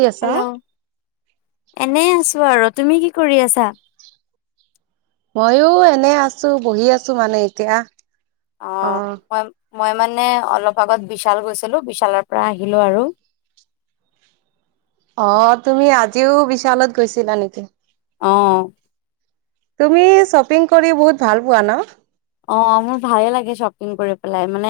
কি আছা? হেল্ল', এনে আছো। আছোঁ আৰু তুমি কি কৰি আছা? ময়ো এনে আছোঁ, বহি আছোঁ মানে এতিয়া। অ', [unintelligible] মই মানে অলপ আগত বিশাল গৈছিলো বিশালৰ পৰা আহিলো আৰু। অ তুমি আজিও বিশালত গৈছিলা নেকি? আহ। তুমি শ্বপিং কৰি বহুত ভাল পোৱা ন? অ', মোৰ ভালে লাগে শ্বপিং কৰি পেলাই মানে,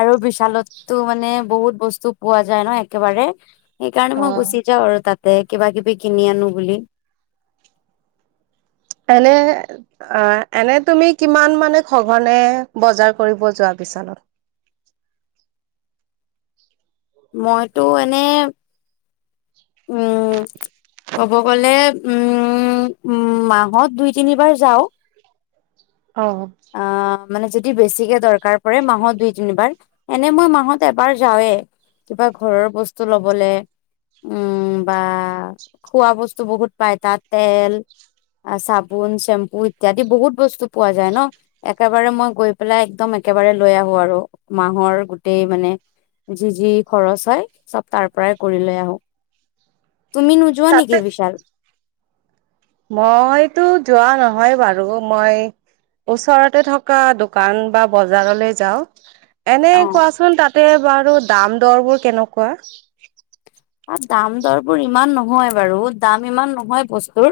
আৰু বিশালততো মানে বহুত বস্তু পোৱা যায় ন একেবাৰে। সেইকাৰণে মই অ', গুছি‌ যাঁও‌ আৰু তাত। তে কিবা কিবি কিনি আনো বুলি এনে, এনে তুমি কিমান মানে সঘনে বজাৰ কৰিব যোৱা বিশালত? মইতো এনে উম কব গলে উম উ মাহত দুই তিনিবাৰ যাওঁ। অ' আহ মানে যদি বেছিকে দৰকাৰ পৰে মাহত দুই তিনিবাৰ। এনে ম‌ই মাহত এবাৰ যাওঁৱে। কিবা ঘৰৰ বস্তু লবলে, উম, বা খোৱা বস্তু বহুত পায় তাত‌‌ তেল, চাবোন, ছেম্পো ইত্যাদি বহুত বস্তু পোৱা যায় ন? একেবাৰে মই গৈ পেলাই একদম একেবাৰে লৈ আহোঁ আৰু মাহৰ গোটেই মানে যি যি খৰচ হয়, চব তাৰ পৰাই কৰি লৈ আহোঁ। তুমি নোযোৱা তাতে নেকি বিশাল? মইতো যোৱা নহয় বাৰু মই ওচৰতে থকা দোকান বা বজাৰলৈ যাওঁ। এনে অ কোৱাচোন তাতে? বাৰু দাম দৰ বোৰ কেনেকুৱা? দাম দৰবোৰ ইমান নহয় বাৰু, দাম ইমান নহয় বস্তুৰ।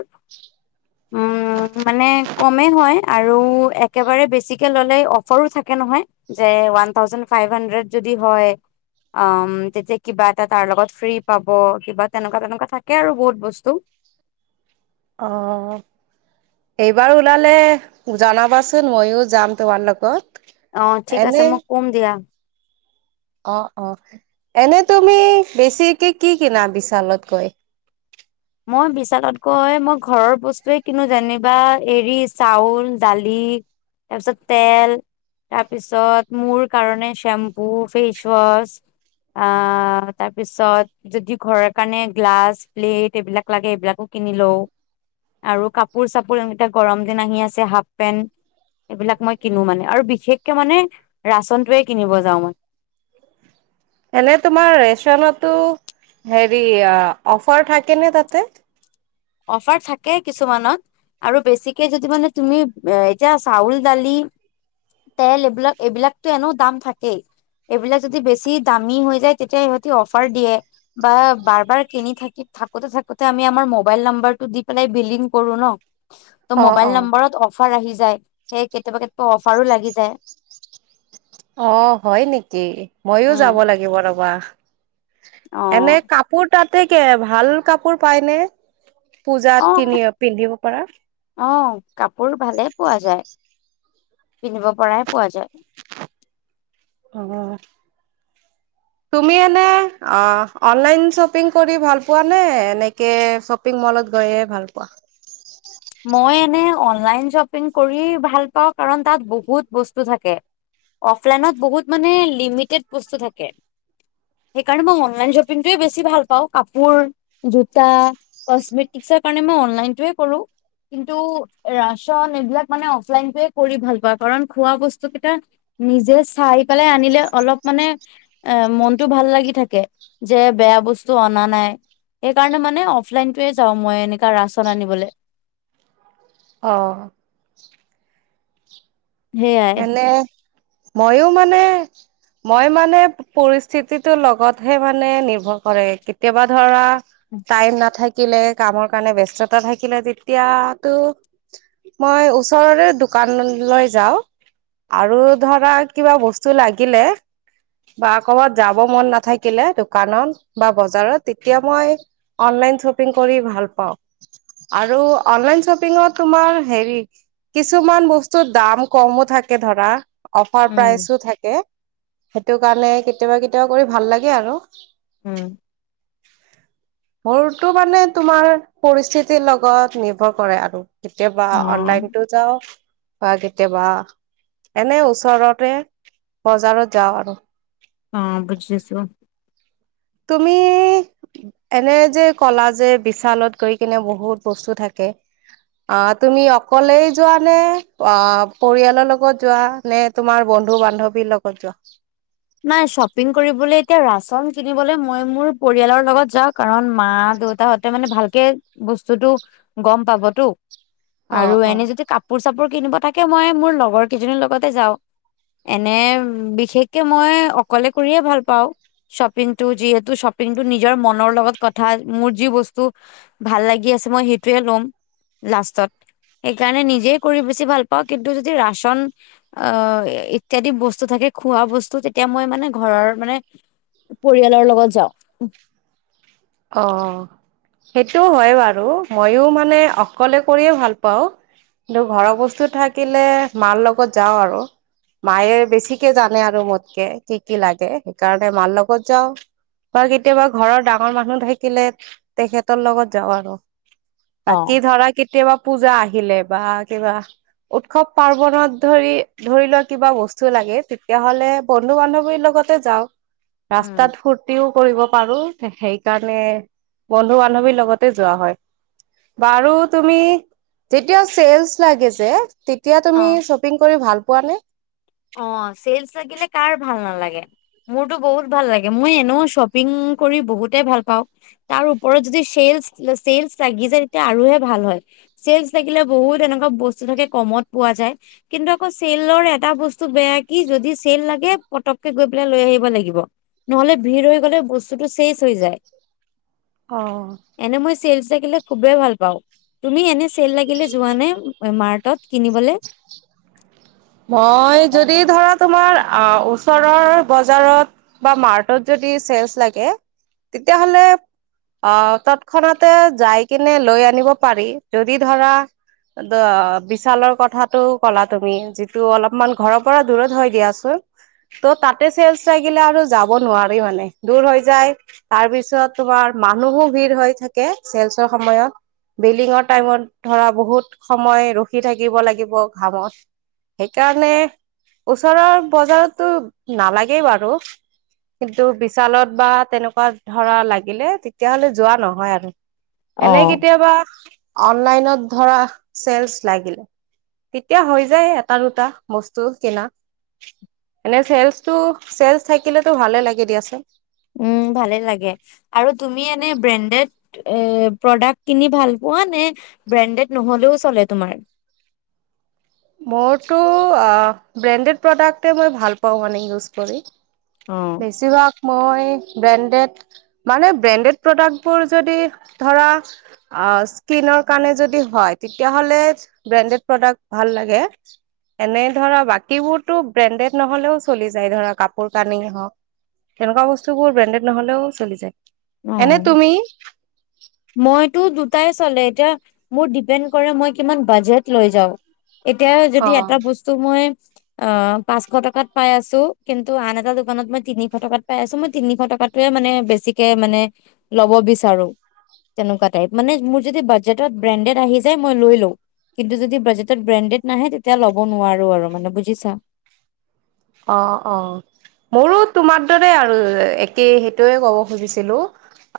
উম, মানে কমেই হয় আৰু একেবাৰে বেছিকে ললে অফাৰো থাকে নহয়। যে ওৱান থাউজেন ফাইভ হাড্ৰেড যদি হয়। তেতিয়া কিবা এটা তাৰ লগত ফ্ৰী।। পাব কিবা তেনেকুৱা তেনেকুৱা থাকে আৰু বহুত বস্তু।। অ', এইবাৰ ওলালে জনাবাচোন ময়ো যাম তোমাৰ লগত। অ ঠিক আছে এনে মই কম দিয়া। অ, অ। এনে তুমি বেছিকে কি কিনা বিশালত গৈ? মই বিশালতগৈ মই ঘৰৰ বস্তুৱে কিনো যেনিবা, এৰি চাউল, দালি, তাৰপিছত তেল, তাৰপিছত মোৰ কাৰণে শ্বেম্পু, ফেচৱাছ, আ তাৰপিছত যদি ঘৰৰ কাৰণে গ্লাছ, প্লেট এইবিলাক লাগে এইবিলাক ও কিনি লওঁ আৰু কাপোৰ চাপোৰ এনে গৰম দিন আহি আছে হাফ পেন্ট এইবিলাক মই কিনো মানে আৰু বিশেষকে মানে ৰাচনটোৱে কিনিব যাওঁ মই। এনে তোমাৰ ৰেচনতো হেৰি অফাৰ থাকেনে তাতে? অফাৰ থাকে কিছুমানত আৰু বেছিকে যদি মানে তুমি এতিয়া চাউল, দালি, তেল এইবিলাক এইবিলাকতো এনেও দাম থাকেই। এইবিলাক যদি বেছি দামী হৈ যায় তেতিয়া সহঁতি অফাৰ দিয়ে বা বাৰ বাৰ কিনি থাকি থাকোতে থাকোতে আমি আমাৰ। মোবাইল নম্বৰটো দি পেলাই বিলিং কৰো ন। ত' অ', মোবাইল অ', নম্বৰত অফাৰ আহিয যায় হেই কেতিয়াবা কেতিয়াবা অফাৰো লাগি যায়। অ' হয় নেকি? ময়ো উম যাব লাগিব ৰবা। অ এনে কাপোৰ তাত? [unintelligible] ভাল কাপোৰ পাইনে? আহ আহ কাপোৰ ভালেই পোৱা যায়। পিন্ধিব পৰাই পোৱা যায়। অহ তুমি এনে অ অনলাইন শ্বপিং কৰি ভাল পোৱা নে এনেকে শ্বপিং মলত গৈহে ভাল পোৱা? মই অনলাইন শ্বপিং কৰি ভাল পাওঁ কাৰণ তাত বহুত বস্তু থাকে। অফলাইনত বহুত মানে লিমিটেড বস্তু থাকে। সেইকাৰণে মই অনলাইন শ্বপিং টো এ বেছি ভাল পাওঁ কাপোৰ, জোটা, কচমেটিকচৰ কাৰণে মই অনলাইন টো এ কৰো। কিন্তু ৰাচন এই বিলাক মানে অফলাইন টোৱে কৰি ভাল পাওঁ কাৰণ খোৱা বস্তু কেইটা নিজে চাই পেলায় আনিলে অলপ মানে মনটো ভাল লাগি থাকে যে বেয়া বস্তু অনা নাই সেই কাৰণে মানে অফলাইন টোৱে যাওঁ মই এনেকা ৰাচন আনিবলৈ। অ। সেইয়াই এনে। মইয়ো মানে মই মানে পৰিস্থিতিটোৰ লগতহে মানে নিৰ্ভৰ কৰে। কেতিয়াবা ধৰা টাইম নাথাকিলে কামৰ কাৰণে ব্যস্ততা থাকিলে তেতিয়াতো মই ওচৰৰে দোকানলৈ যাওঁ। আৰু ধৰা কিবা বস্তু লাগিলে বা ক'বাত যাব মন নাথাকিলে দোকানত বা বজাৰত তেতিয়া মই অনলাইন শ্বপিং কৰি ভাল পাওঁ আৰু অনলাইন শ্বপিঙত তোমাৰ হেৰি কিছুমান বস্তুৰ দাম। ক'মো থাকে ধৰা। অফাৰ উম প্ৰাইচো থাকে। সেইটো কাৰণে কেতিয়াবা কেতিয়াবা কৰি ভাল লাগে আৰু।। উম। মোৰটো মানে তোমাৰ পৰিস্থিতিৰ লগত নিৰ্ভৰ কৰে আৰু। কেতিয়াবা অ অনলাইন টো যাও হয়গে। কেতিয়াবা এনে ওচৰতে বজাৰত যাওঁ আৰু। অ', বুজিছোঁ। তুমি এনে যে কলা যে বিশালত গৈ কিনে বহুত বস্তু থাকে, আহ তুমি অকলেই যোৱা নে, আহ পৰিয়ালৰ লগত যোৱা নে, তোমাৰ বন্ধু-বান্ধৱীৰ লগত যোৱা? নাই শ্বপিং কৰিবলৈ এতিয়া ৰাচন কিনিবলৈ মই মোৰ পৰিয়ালৰ লগত যাওঁ কাৰণ মা দেউতাহতে মানে ভালকে বস্তুটো গম পাবতো। আৰু অ', অ', এনে যদি কাপোৰ চাপোৰ কিনিব থাকে মই মোৰ লগৰ কেইজনীৰ লগতে যাও এনে বিশেষ [unintelligible] তিয়া মই অকলে কৰিয়ে ভাল পাওঁ শ্বপিংটো, যিহেতু শ্বপিংটো নিজৰ মনৰ লগত কথা, মোৰ যি বস্তু ভাল লাগি আছে মই সেইটোয়ে ল'ম লাষ্টত, সেইকাৰণে নিজে কৰি বেছি ভাল পাওঁ, কিন্তু যদি ৰাচন আহ ইত্যাদি বস্তু থাকে খোৱা বস্ত তেতিয়া মই মানে ঘৰৰ মানে পৰিয়ালৰ লগত যাও অ সেইটো হয় বাৰু মইো মানে অকলে কৰিয়ে ভাল পাওঁ কিন্তু ঘৰৰ বস্তু থাকিলে মাৰ লগত যাওঁ আৰু মায়ে বেছিকে জানে আৰু মোতকে কি কি লাগে সেইকাৰণে মাৰ লগত যাওঁ বা কেতিয়াবা ঘৰৰ ডাঙৰ ডাঙৰ মানুহ থাকিলে তেখেতৰ লগত যাওঁ আৰু অ'। বাকি ধৰা কেতিয়াবা পূজা আহিলে বা কিবা উৎসৱ পাৰ্বনত ধৰি ধৰি লোৱা কিবা বস্তু লাগে তেতিয়াহলে বন্ধু বান্ধৱীৰ লগতে যাও উম, ৰাস্তাত ফূৰ্তিও কৰিব পাৰোঁ। সে সেই কাৰণে বন্ধু-বান্ধৱীৰ লগতে যোৱা হয়, বাৰু তুমি যেতিয়াও চেলচ লাগে যে তেত তেতিয়া তুমি অ', শ্বপিং কৰি ভাল পোৱা নে? অ', চেলচ লাগিলে কাৰ ভাল নালাগে, মোৰতো বহুত ভাল লাগে, মই এনেও শ্বপিং কৰি বহুতে ভাল পাওঁ, তাৰ ওপৰত যদি চেলচ-ছেলচ লাগি যায় তেতিয়া আৰুহে ভাল হয়, চেলচ লাগিলে বহুত এনেকুৱা বস্তু থাকে কমত পোৱা যায় কিন্তু আকৌ চেলৰ এটা বস্ত বেয়া কি যদি চেল লাগে পটককে গৈ পেলাই লৈ আহিব লাগিব! নহলে ভিৰ হৈ গলে বস্তুটো শেষ হৈ যায়। অ'। চে লাগিলে খুবেই ভাল পাওঁ, তুমি এনে চেল লাগিলে যোৱ নে মাৰ্টত? কিনিবলৈ মই যদি ধৰা তোমাৰ ওচৰৰ বজাৰত বা মাৰ্টত যদি ছেলচ লাগে তেতিয়াাহলে আহ তৎক্ষণতে যাই কিনে লৈ আনিব পাৰি যদি ধৰা বিশালৰ কথাটো ক'লা তুমি যি ত অলপমান ঘৰৰ পৰা দূৰত হৈ দিয়াচোন ত' তাতে ছেলচ থাগিলে আৰু যাব নোৱাৰি মানে দূৰ হৈ যায় তাৰপিছত তোমাৰ মানুহো ভিৰ হৈ থাকে ছেলচৰ সময়ত বিল্ডিঙৰ টাইমত ধৰা বহুত সময় ৰখি থাকিব লাগিব ঘামত সেইকাৰণে ওচৰৰ বজাৰতো নালাগেই বাৰু, কিন্তু বিশালত বা তেনেকুৱা ধৰা লাগিলে তেতিয়াহ'লে যোৱা নহয় আৰু। এনেই অ', কেতিয়াবা অ'। অনলাইনত ধৰা, ছেলচ লাগিলে, তেতিয়া হৈ যায় এট দুটা দুটা বস্তু কিনা, এনে ছেলচটোজ ছেলচ থাকিলেতটো ভালে লাগি দিয়াচোন। উ ভালে লাগে আৰু তুমি এনে ব্ৰেণ্ডেড প্ৰডাক্ট কিনি ভাল পোৱা নে ব্ৰেণ্ডেড নহলেও চলে তোমাৰ মোৰতো ব্ৰেণ্ডেড প্ৰডাক্টে মই ভাল পাওঁ মানে ইউজ কৰি অ', বেছিভাগ মই ব্ৰেণ্ডেড মানে ব্ৰেণ্ডেড প্ৰডাক্টবোৰ যদি ধৰা স্কিনৰ কাৰণে যদি হয় তেতিয়াহলে ব্ৰেণ্ডেড প্ৰডাক্ট ভাল লাগে, এনেই ধৰা বাকীবোৰতো ব্ৰেণ্ডেড নহ'লেও চলি যায়, ধৰা কাপোৰ-কানি হওঁক, তেনেকুৱা বস্তুবোৰ ব্ৰেণ্ডেড নহ'লেও চলি যায়। অ, এনে তুমি মইতো দুটাই চলে এতিয়া মোৰ ডিপেণ্ড কৰে মই কিমান বাজেট লৈ যাও। এতিয়া অ যদি অ এটা বস্তু মই অ পাঁচশ টকাত পাই আছো কিন্তু আন এটা দোকানত মই তিনিশ টকাত পাই আছো মই তিনিশ টকাতোৱে মানে বেছিকে মানে লব বিচাৰো তেনেকুৱা টাইপ মানে মোৰ যদি বাজেটত ব্ৰেণ্ডেড আহি যায় মই লৈ লৈ কিন্তু যদি বাজেটত ব্ৰেণ্ডেড নাহে লৱ নোৱাৰো আৰু অ' অ' মোৰো তোমাৰ দৰে আৰু একেই সেইটোৱে ক'ব খুজিছিলো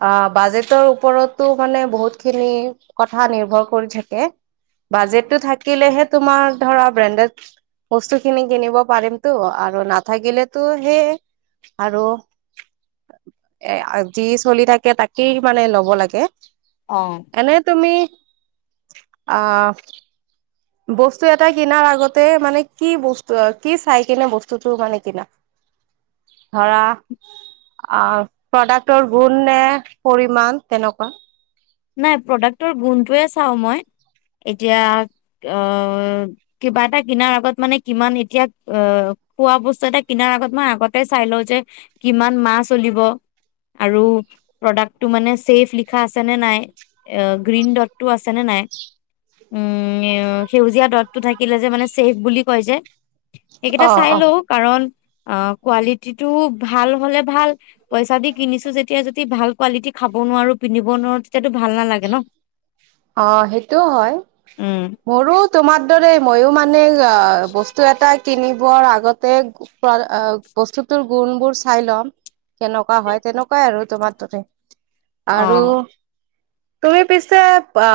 অ' বাজেটৰ ওপৰতো মানে বহুতখিনি কথা নিৰ্ভৰ কৰি থাকে বাজেটো থাকিলেহে তোমাৰ ধৰা ব্ৰেণ্ডেড বস্তুখিনি কিনিব পাৰিম। তটো আৰু নাথাকিলেতো সেইয় আৰু এ যি চলি থাকে তাকেই মানে লব লাগে অ'। এনে তুমি আহ বস্তু এটা কিনাৰ আগতে মানে কি বস্তু কি চাই কিনে বস্তুটো মানে কিনা, ধৰা, প্ৰডাক্টৰ গুণ নে পৰিমান তেনেকুৱা? নাই প্ৰডাক্টৰ গুণটোৱে চাও মই এতিয়া কিবা এটা কিনাৰ আগত মানে কিমান এতিয়া খোৱা বস্তু এটা কিনাৰ আগত মই আগতে চাই লওঁ যে কিমান মাহ চলিব আৰু প্ৰডাক্টটো মানে চেফ লিখা আছে নে নাই এ গ্ৰীণ দটটো আছে নে নাই? উম, সেউজীয়া ডটটো থাকিলে যে মানে চেফ বুলি কয় যে। অ সেইকেইটা চাই অ লও কাৰণ অ' কোৱালিটিটো ভাল হলে ভাল। পইচা দি কিনিছো যেতিয়া যদি ভাল কোৱালিটি খাব নোৱাৰো পিন্ধিব নোৱাৰো তেতিয়াটো ভাল নালাগে ন। অ সেইটোও হয় উম মোৰো তোমাৰ দৰে মইও মানে অ' বস্তু এটা কিনি বৰ আগতে আ বস্তুতৰ গুণ বোৰ চাই ল'ম কেনেকুৱা হয় তেনেকুৱাই আৰু তোমাৰ দৰে আৰু অ' তুমি পিছে অ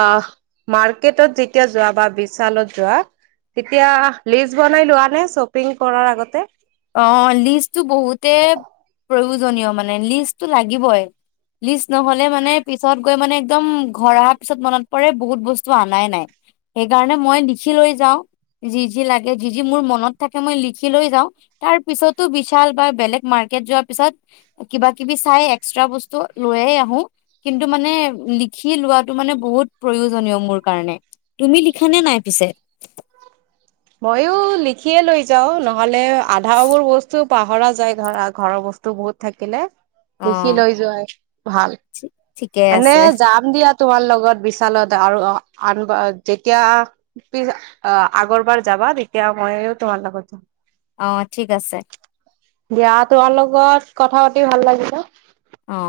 মাৰ্কেটত যেতিয়া যোৱা বা বিশালত যোৱা তেতিয়া লিষ্ট বনাই লোৱা নাই শ্বপিং কৰাৰ আগতে অ' লিষ্টটো বহুতে প্ৰয়োজন প্ৰয়োজনীয় মানে লিষ্টটো লাগিবই লিষ্ট নহলে মানে পিছত গৈ মানে একদম ঘৰ অহাৰ পিছত মনত পৰে বহুত বস্তু অনাই নাই সেইকাৰণে মই লিখি লৈ যাও যি যি লাগে যি যি মোৰ মনত থাকে মই লিখি লৈ যাও। তাৰ পিছতো বিশাল বা বেলেগ মাৰ্কেট যোৱা পিছত কিবা কিবি চাই এক্সট্ৰা বস্তু লৈয়ে আহু কিন্তু মানে লিখি লোৱাটো মানে বহুত প্ৰয়োজনীয় মোৰ কাৰণে তুমি লিখা নে নাই পিছে মইয়ো লিখিয়ে লৈ যাও নহ'লে আধাবোৰ বস্তু পাহৰা যায় ঘৰা ঘৰৰ বস্তু বহুত থাকিলে লিখি অ', লৈ যোৱাই ভাল ঠিকে এনে আছে যাম দিয়া তোমাৰ লগত বিশালত আৰু অ' আন যেতিয়া পিছ আগৰবাৰ যাবা তেতিয়া মইো তোমাৰ লগত যাম অ ঠিক আছে দিয়া তোমাৰ লগত কথা পাতি ভাল লাগিছে অ